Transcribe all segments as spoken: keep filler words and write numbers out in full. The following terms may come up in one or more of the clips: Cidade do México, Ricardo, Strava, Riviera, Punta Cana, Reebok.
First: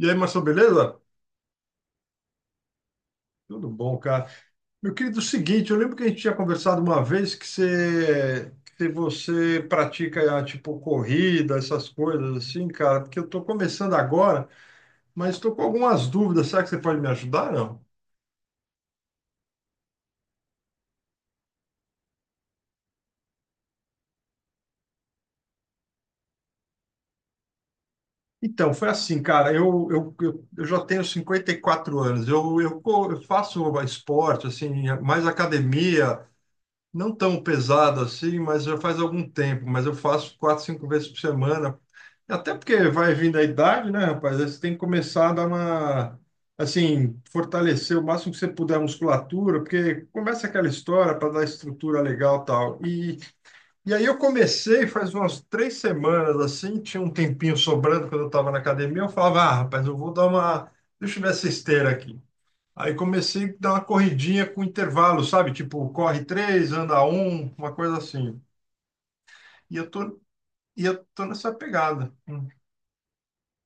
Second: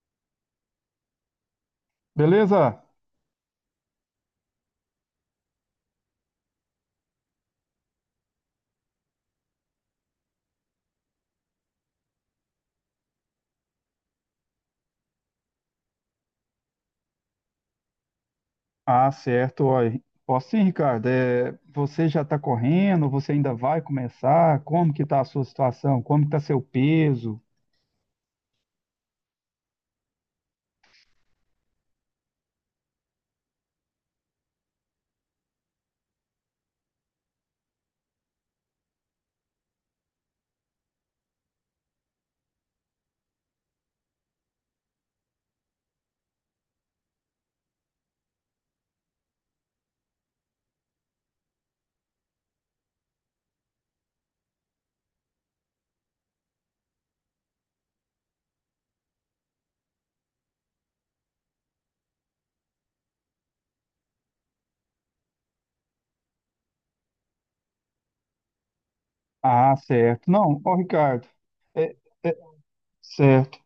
E aí, Marcelo, beleza? Beleza? Tudo bom, cara. Meu querido, é o seguinte, eu lembro que a gente tinha conversado uma vez que você, que você pratica, ah, tipo, corrida, essas coisas assim, cara, porque eu tô começando agora, mas tô com algumas dúvidas. Será que você pode me ajudar, não? Ah, certo. Olha, posso sim, Ricardo. É, você já está correndo? Você ainda vai começar? Como que está a sua situação? Como que está seu peso? Então, foi assim, cara, eu, eu, eu, eu já tenho cinquenta e quatro anos, eu, eu, co- eu faço esporte, assim, mais academia, não tão pesado assim, mas já faz algum tempo, mas eu faço quatro, cinco vezes por semana. Até porque vai vindo a idade, né, rapaz? Aí você tem que começar a dar uma, assim, fortalecer o máximo que você puder a musculatura, porque começa aquela história para dar estrutura legal e tal. E, e aí eu comecei faz umas três semanas, assim, tinha um tempinho sobrando quando eu estava na academia, eu falava, ah, rapaz, eu vou dar uma, deixa eu ver essa esteira aqui. Aí comecei a dar uma corridinha com intervalo, sabe? Tipo, corre três, anda um, uma coisa assim. E Ah, eu tô, certo. Não, ó, e eu tô Ricardo. nessa é, pegada. é, certo.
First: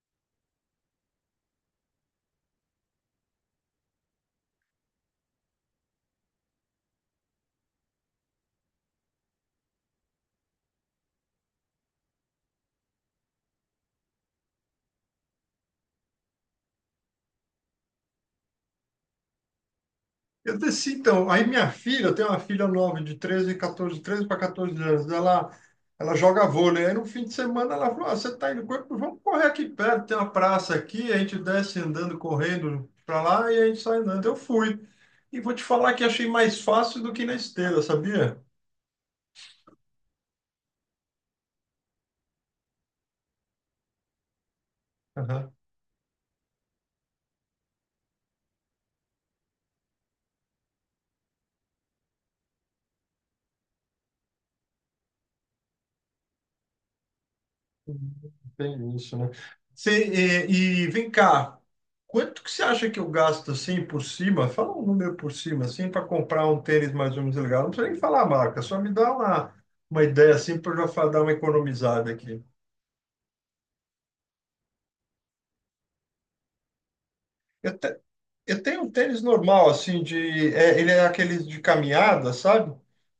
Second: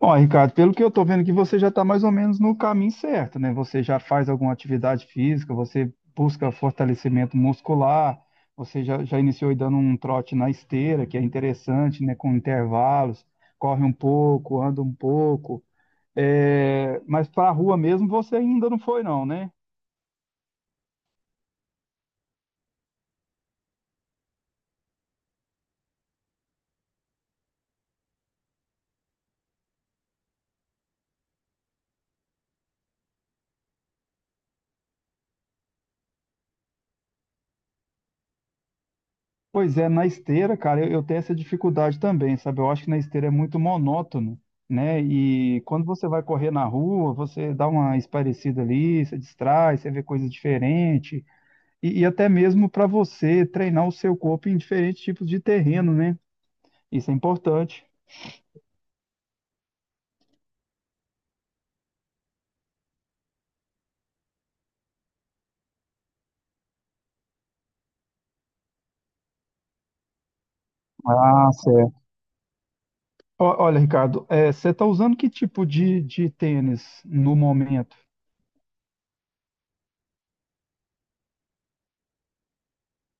Ó, Ricardo, pelo que eu estou vendo que você já está mais ou menos no caminho certo, né? Você já faz alguma atividade física, você busca fortalecimento muscular, você já, já iniciou aí dando um trote na esteira, que é interessante, né? Com intervalos, corre um pouco, anda um pouco. É, mas para a rua mesmo você ainda não foi, não, né? Eu desci, então. Aí minha filha, eu tenho uma filha nova de treze, catorze, treze para catorze anos. Ela, ela joga vôlei. Aí no fim de semana ela falou: ah, você está indo correr? Vamos correr aqui perto, tem uma praça aqui. A gente desce andando, correndo para lá e a gente sai andando. Eu fui. E vou te falar que achei mais fácil do que na esteira, sabia? Pois é, na esteira, cara, eu, eu tenho essa dificuldade também, sabe? Eu acho que na esteira é muito monótono, né? E quando você vai correr na rua, você dá uma espairecida ali, você distrai, você vê coisas diferentes. E, e até mesmo para você treinar o seu corpo em diferentes tipos de terreno, né? Isso é importante. Tem isso, né? Cê, e, e vem cá, quanto que você acha que eu gasto assim por cima? Fala um número por cima, assim, para comprar um tênis mais ou menos legal. Não precisa nem falar a marca, só me dá uma, uma ideia assim para eu já fa- dar uma Ah, certo. economizada aqui. Ó- Olha, Ricardo, é, você está usando que tipo de, de tênis no Eu, momento? te- eu tenho um tênis normal, assim, de. É, ele é aquele de caminhada, sabe?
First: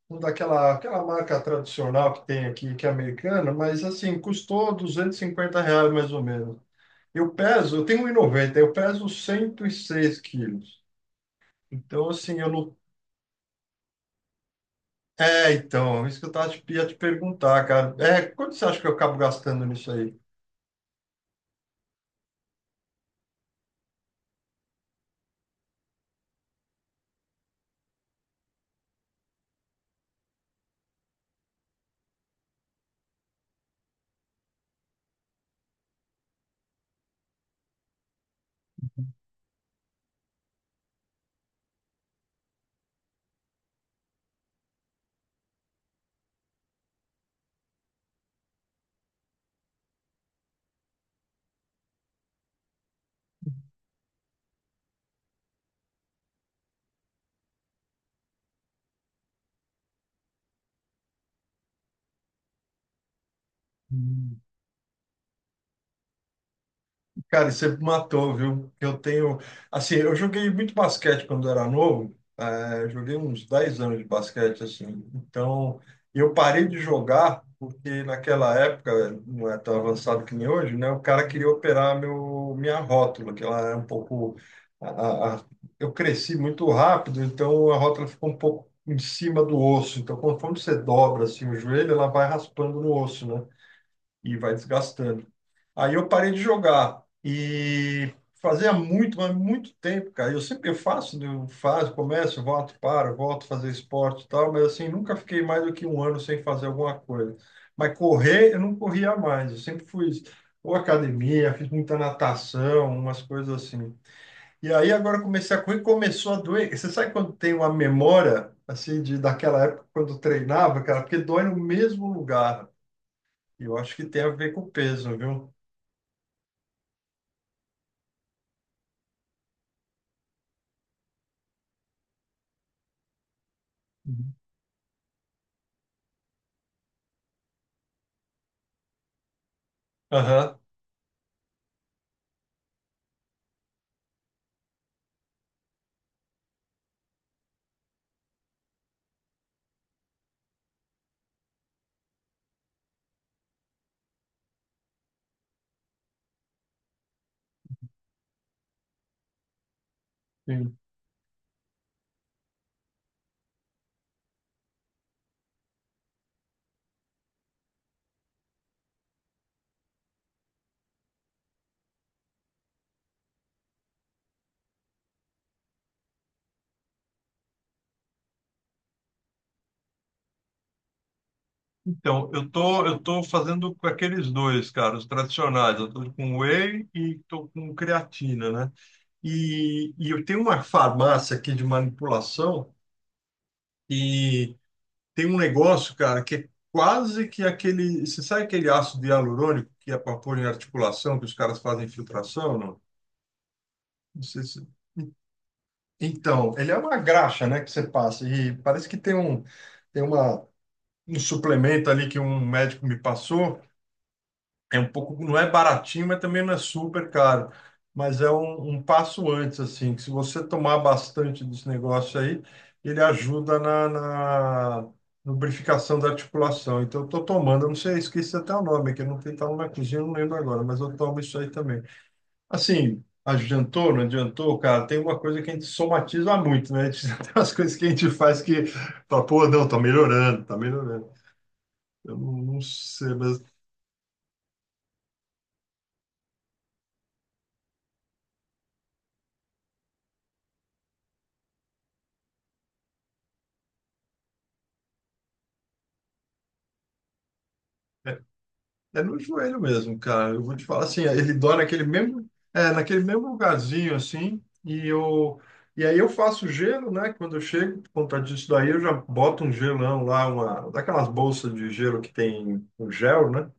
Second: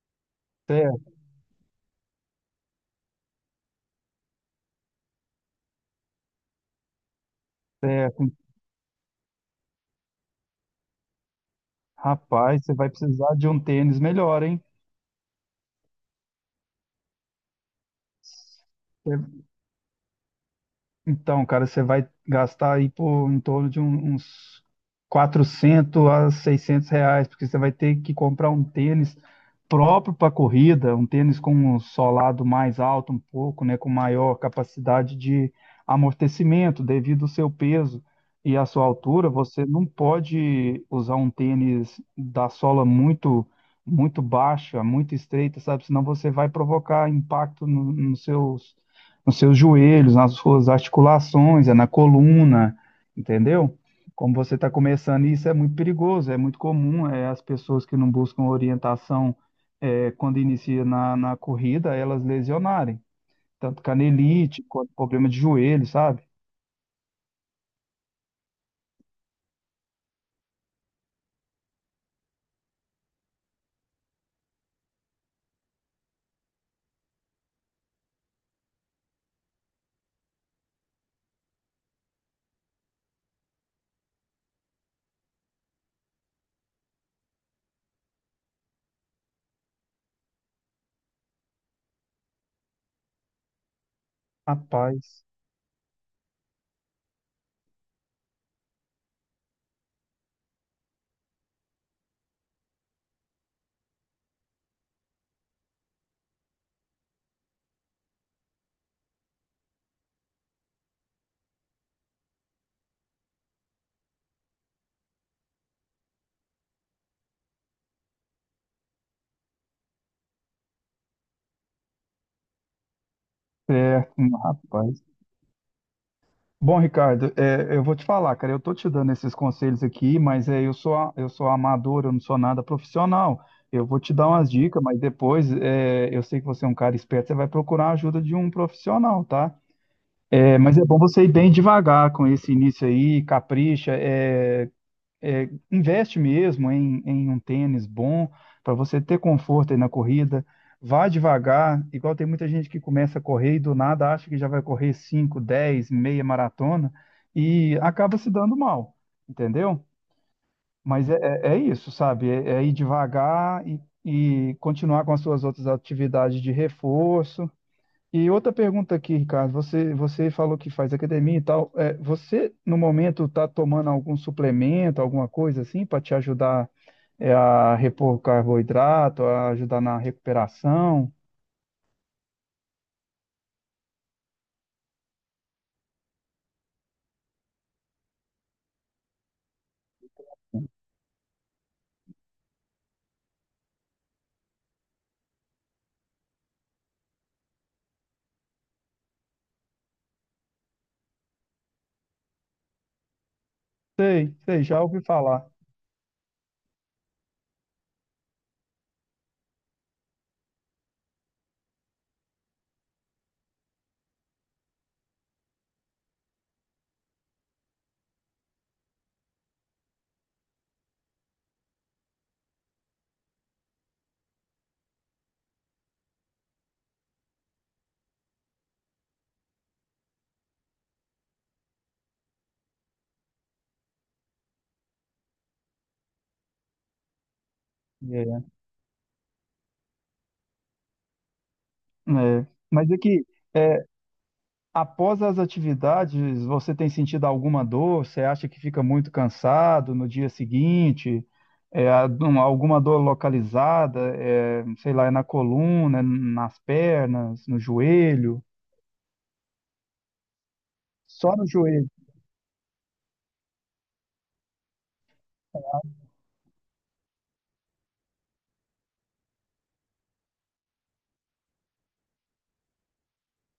Um daquela aquela Certo. marca tradicional que tem aqui, que é americana, mas assim, custou duzentos e cinquenta reais mais ou menos. Eu peso, eu tenho um e noventa, eu peso cento e seis quilos. Então, assim, eu Rapaz, você não. vai precisar de um tênis melhor, hein? É, então, isso que eu tava te, ia te perguntar, cara. É, quanto você acha que eu acabo Você gastando nisso aí? então, cara, você vai gastar aí por em torno de um- uns quatrocentos a seiscentos reais, porque você vai ter que comprar um tênis próprio para corrida, um tênis com um solado mais alto um pouco, né, com maior capacidade de amortecimento devido ao seu peso e à sua altura. Você não pode usar um tênis da sola muito muito baixa, muito estreita, sabe? Senão você vai provocar impacto no, nos seus nos seus joelhos, nas suas articulações, é na coluna, entendeu? Como você está começando, isso é muito perigoso, é muito comum, é, as pessoas que não buscam orientação é, quando inicia na, na corrida, elas lesionarem, tanto canelite, quanto problema de joelho, sabe? Cara, você me matou, viu? Eu tenho. Assim, eu joguei muito basquete quando era novo. eh, joguei uns dez anos de basquete, assim. Então, eu parei de jogar porque naquela época, não é tão avançado que nem hoje, né? O cara queria operar meu, minha rótula, que ela é um pouco. a- a- a- eu cresci muito rápido, então a rótula ficou um pouco em cima do osso. Então, conforme você dobra assim, o joelho, ela vai raspando no osso, né? E vai Rapaz, desgastando. Aí eu parei de jogar e fazia muito, mas muito tempo, cara. Eu sempre eu faço, né, eu faço, começo, volto, paro, volto a fazer esporte e tal, mas assim, nunca fiquei mais do que um ano sem fazer alguma coisa. Mas correr, eu não corria mais. Eu sempre fui ou academia, fiz muita natação, umas coisas assim. E aí agora eu comecei a correr, e começou a doer. Você sabe quando tem uma memória assim de daquela época quando eu treinava, cara, porque dói no mesmo lugar. E eu acho que certo, tem a ver com o rapaz. peso, viu? Bom, Ricardo, é, eu vou te falar, cara, eu tô te dando esses conselhos aqui, mas é, eu sou, a- eu sou amador, eu não sou nada profissional. Eu vou te dar Uhum. umas dicas, mas depois é, eu sei que você é um cara esperto, você vai procurar a ajuda de um profissional, tá? Aham. É, mas é bom você ir bem devagar com esse início aí, capricha. é, é, investe mesmo em, em um tênis bom para você ter conforto aí na corrida. Vá devagar, igual tem muita gente que começa a correr e do nada acha que já vai correr cinco, dez, meia maratona e acaba se dando mal, entendeu? Sim. Mas é, é- é isso, sabe? É, é ir devagar e, e continuar com as suas outras atividades de reforço, e outra pergunta aqui, Ricardo. Você, você falou que faz academia e tal. É, você, no momento, está tomando algum suplemento, alguma coisa assim, para te ajudar, é, a repor carboidrato, a ajudar na recuperação? Então, eu tô, eu tô fazendo com aqueles dois, cara, os tradicionais. Eu tô com whey e tô com creatina, né? E, e eu tenho uma farmácia aqui de manipulação e tem um negócio, cara, que é quase que aquele... Você sabe aquele ácido hialurônico que é para pôr em articulação, que os caras fazem infiltração, não? Não Sei, sei sei, se... já ouvi falar. Então, ele é uma graxa, né, que você passa. E parece que tem um, tem uma, um suplemento ali que um médico me passou. É um pouco, não é baratinho, mas também não é super caro. Mas é um, um passo antes, assim, que se você tomar bastante desse negócio aí, ele ajuda na, na lubrificação da articulação. Então, eu estou tomando, eu não sei, esqueci até o nome, que eu não tenho, tá na cozinha, eu não lembro agora, mas eu tomo isso aí também. Assim, adiantou, não adiantou, cara, tem uma coisa que a gente somatiza muito, né? A gente tem umas coisas que a gente faz É, que, fala, pô, não, tá melhorando, tá melhorando. Eu não, é. não Mas sei, aqui, mas. após as atividades, você tem sentido alguma dor? Você acha que fica muito cansado no dia seguinte? É, algum- alguma dor localizada? É, sei lá, é na coluna, é nas pernas, no joelho? É no joelho mesmo, cara. Eu vou te falar assim, ele Só no dói naquele joelho, mesmo, é, naquele mesmo lugarzinho assim, e eu e aí eu faço gelo, né? Quando eu chego, por conta disso daí, eu já boto um gelão lá, uma daquelas bolsas de gelo que tem o gel, né?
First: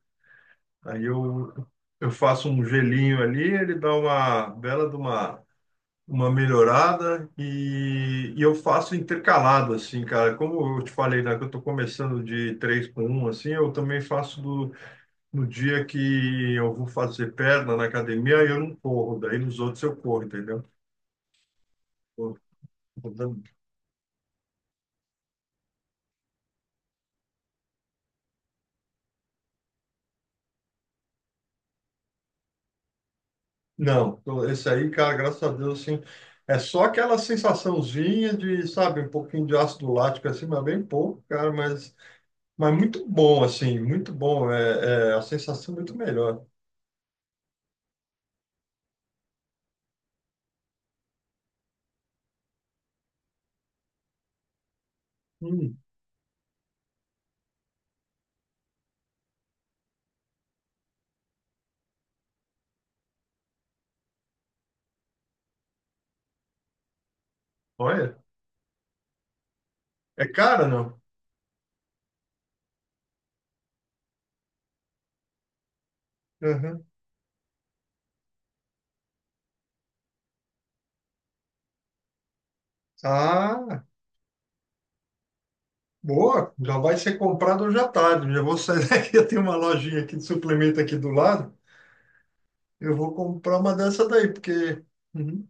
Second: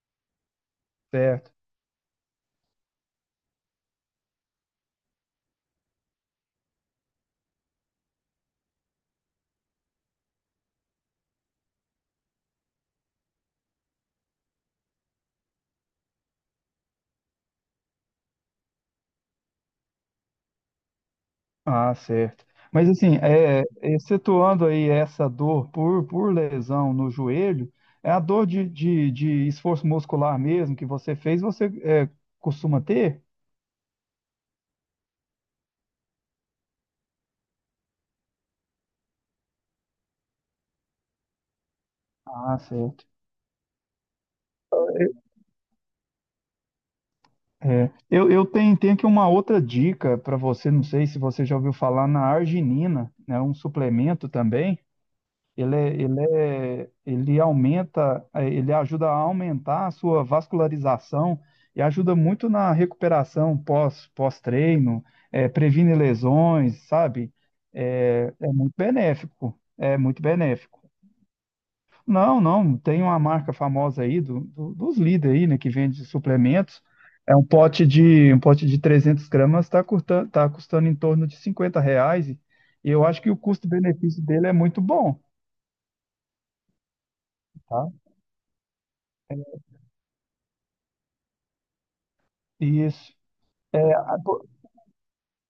Aí certo? eu eu faço um gelinho ali, ele dá uma bela de uma uma melhorada e, e eu faço intercalado assim, cara. Como eu te falei, né, que eu tô começando de três com um assim, eu também faço do no dia que eu vou fazer perna na academia, aí eu não corro, daí nos outros eu corro, entendeu? Ah, Tô- certo. Mas tô assim, dando- é, excetuando aí essa dor por, por lesão no joelho, é a dor de, de, de esforço muscular mesmo que você fez, você é, costuma ter? Não, tô- esse aí, cara, graças a Deus, assim, é só aquela sensaçãozinha de, sabe, um pouquinho de ácido lático, assim, mas bem pouco, cara, mas, Ah, mas certo. muito bom, assim, muito bom, é, é a sensação é muito melhor. É, eu, eu tenho, tenho aqui uma outra dica para você, não sei se você já ouviu falar na arginina, né, um suplemento também. Ele, Hum, é- ele, é- ele aumenta, eh, ele ajuda a aumentar a sua vascularização e ajuda muito na recuperação pós, pós-treino, eh, previne lesões, sabe? olha, É, é muito benéfico, é muito é cara, benéfico. não? Não, não, tem uma marca famosa aí do, do- dos líder aí, né, que vende suplementos. Uhum. É um pote de um pote de 300 gramas está custando, tá custando em torno de cinquenta reais e eu acho que o Ah, custo-benefício dele é muito bom, boa, já vai ser comprado hoje à tá? tarde, já vou sair daqui, eu tenho É, uma lojinha aqui de suplemento aqui do lado. Eu vou isso. comprar uma É, dessa a- daí, po- porque uhum,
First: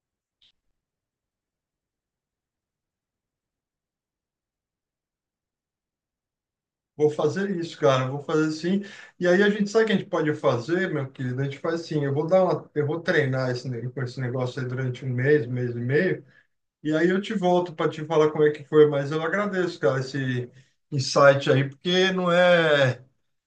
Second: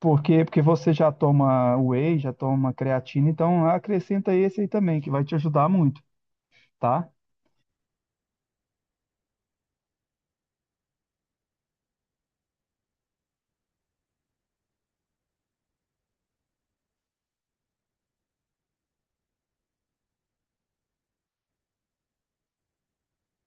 por quê? Porque você já toma whey, já toma creatina, então acrescenta esse aí também, que vai te ajudar muito, tá? vou fazer isso, cara. Vou fazer sim. E aí a gente sabe o que a gente pode fazer, meu querido? A gente faz assim, eu vou dar uma, eu vou treinar esse, ne- com esse negócio aí durante um mês, mês e meio, e aí eu te volto para te falar como é que foi, mas eu agradeço, cara, esse insight aí, porque não é.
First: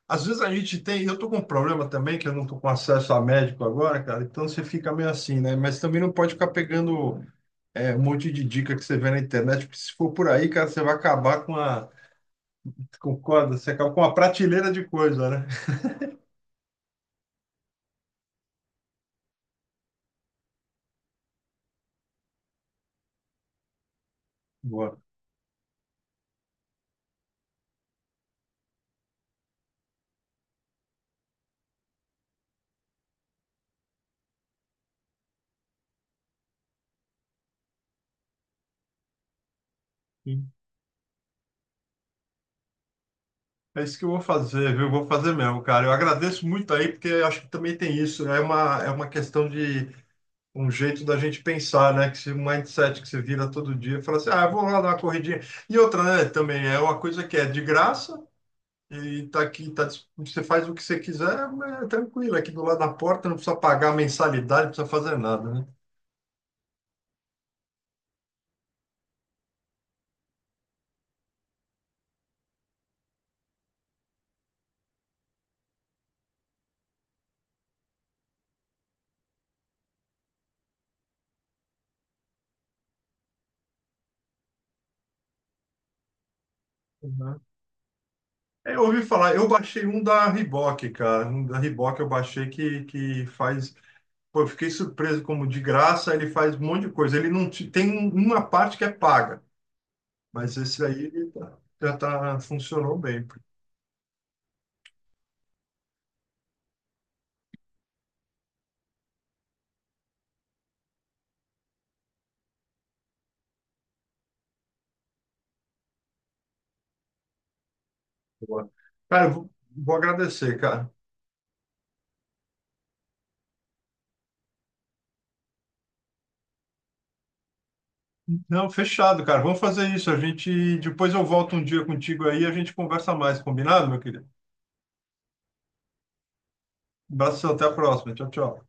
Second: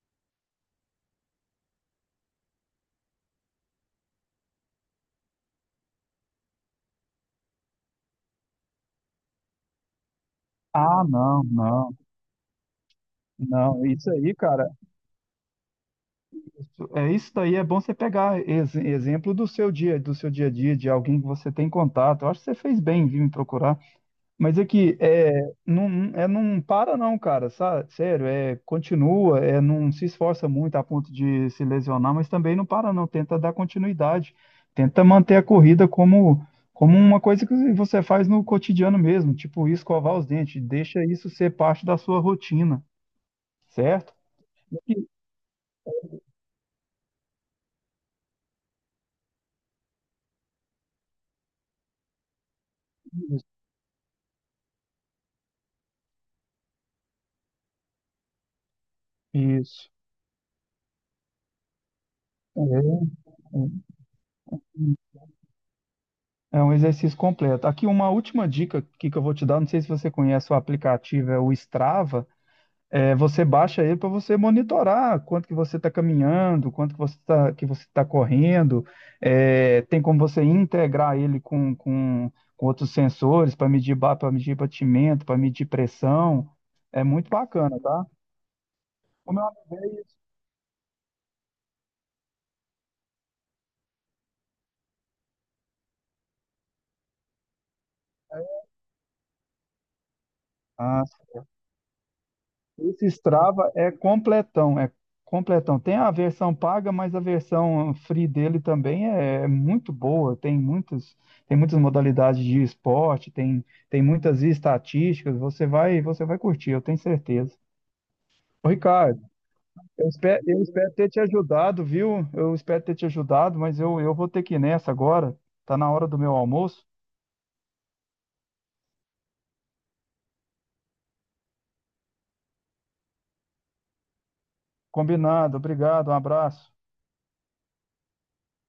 Às vezes a gente tem, eu tô com um problema também, que eu não tô com acesso a médico agora, cara, então você fica meio assim, né? Mas também não pode ficar pegando. É, um monte de dica que você vê na internet, porque se for por aí, cara, você vai Ah, não, acabar com a, não, concorda? Você não. acaba com Isso uma aí, cara, prateleira de coisa, né? é, isso daí é bom você pegar ex- exemplo do seu dia, do seu dia a dia, de alguém que você tem contato. Eu acho que você fez bem em vir me procurar. Mas é que Boa. é, não, é, não para não, cara, sabe? Sério, é, continua, é, não se esforça muito a ponto de se lesionar, mas também não para não, tenta dar continuidade, tenta manter a corrida como, como uma coisa que você faz no cotidiano mesmo, tipo escovar os Sim. dentes, deixa isso ser parte da sua rotina, É isso que eu certo? vou fazer, viu? Eu vou fazer mesmo, cara. Eu agradeço muito aí, porque eu acho que também tem isso, né? É uma, é uma questão de um jeito da gente pensar, né? Que esse mindset que você Isso. vira todo dia, fala assim, ah, eu vou lá dar uma corridinha. E outra, né, também é uma coisa que é de graça e tá aqui, tá, Isso. dis- você faz o que você quiser, é tranquilo, aqui do lado da porta, não precisa É. pagar mensalidade, não precisa fazer nada, né? É um exercício completo. Aqui uma última dica que que eu vou te dar, não sei se você conhece o aplicativo, é o Strava. É, você baixa ele para você monitorar quanto que você está caminhando, quanto que você está que você tá correndo. É, tem como você integrar ele com, com, com outros sensores para medir para medir batimento, para medir pressão. É muito Uhum. bacana, tá? É, eu ouvi O falar, meu eu amigo baixei um é isso. da Reebok, cara. Um da Reebok eu baixei que, que faz. Pô, eu fiquei surpreso como de graça ele faz um monte de coisa. Ele não te- tem um- uma parte que é paga, mas esse Ah, aí ele tá- já tá, funcionou esse bem. Strava é completão, é completão. Tem a versão paga, mas a versão free dele também é é muito boa. Tem muitos, tem muitas modalidades de esporte, tem, tem muitas estatísticas. Você vai, você vai curtir, eu tenho certeza. Ô, Boa. Ricardo, Cara, eu vou, vou eu espero, agradecer, eu cara. espero ter te ajudado, viu? Eu espero ter te ajudado, mas eu, eu vou ter que ir nessa agora. Tá na hora do meu almoço. Não, fechado, cara. Vamos fazer isso. A gente depois eu volto um dia contigo aí e a gente conversa mais, combinado, meu querido? Combinado, obrigado, um abraço. Um abraço, até a próxima. Tchau, tchau.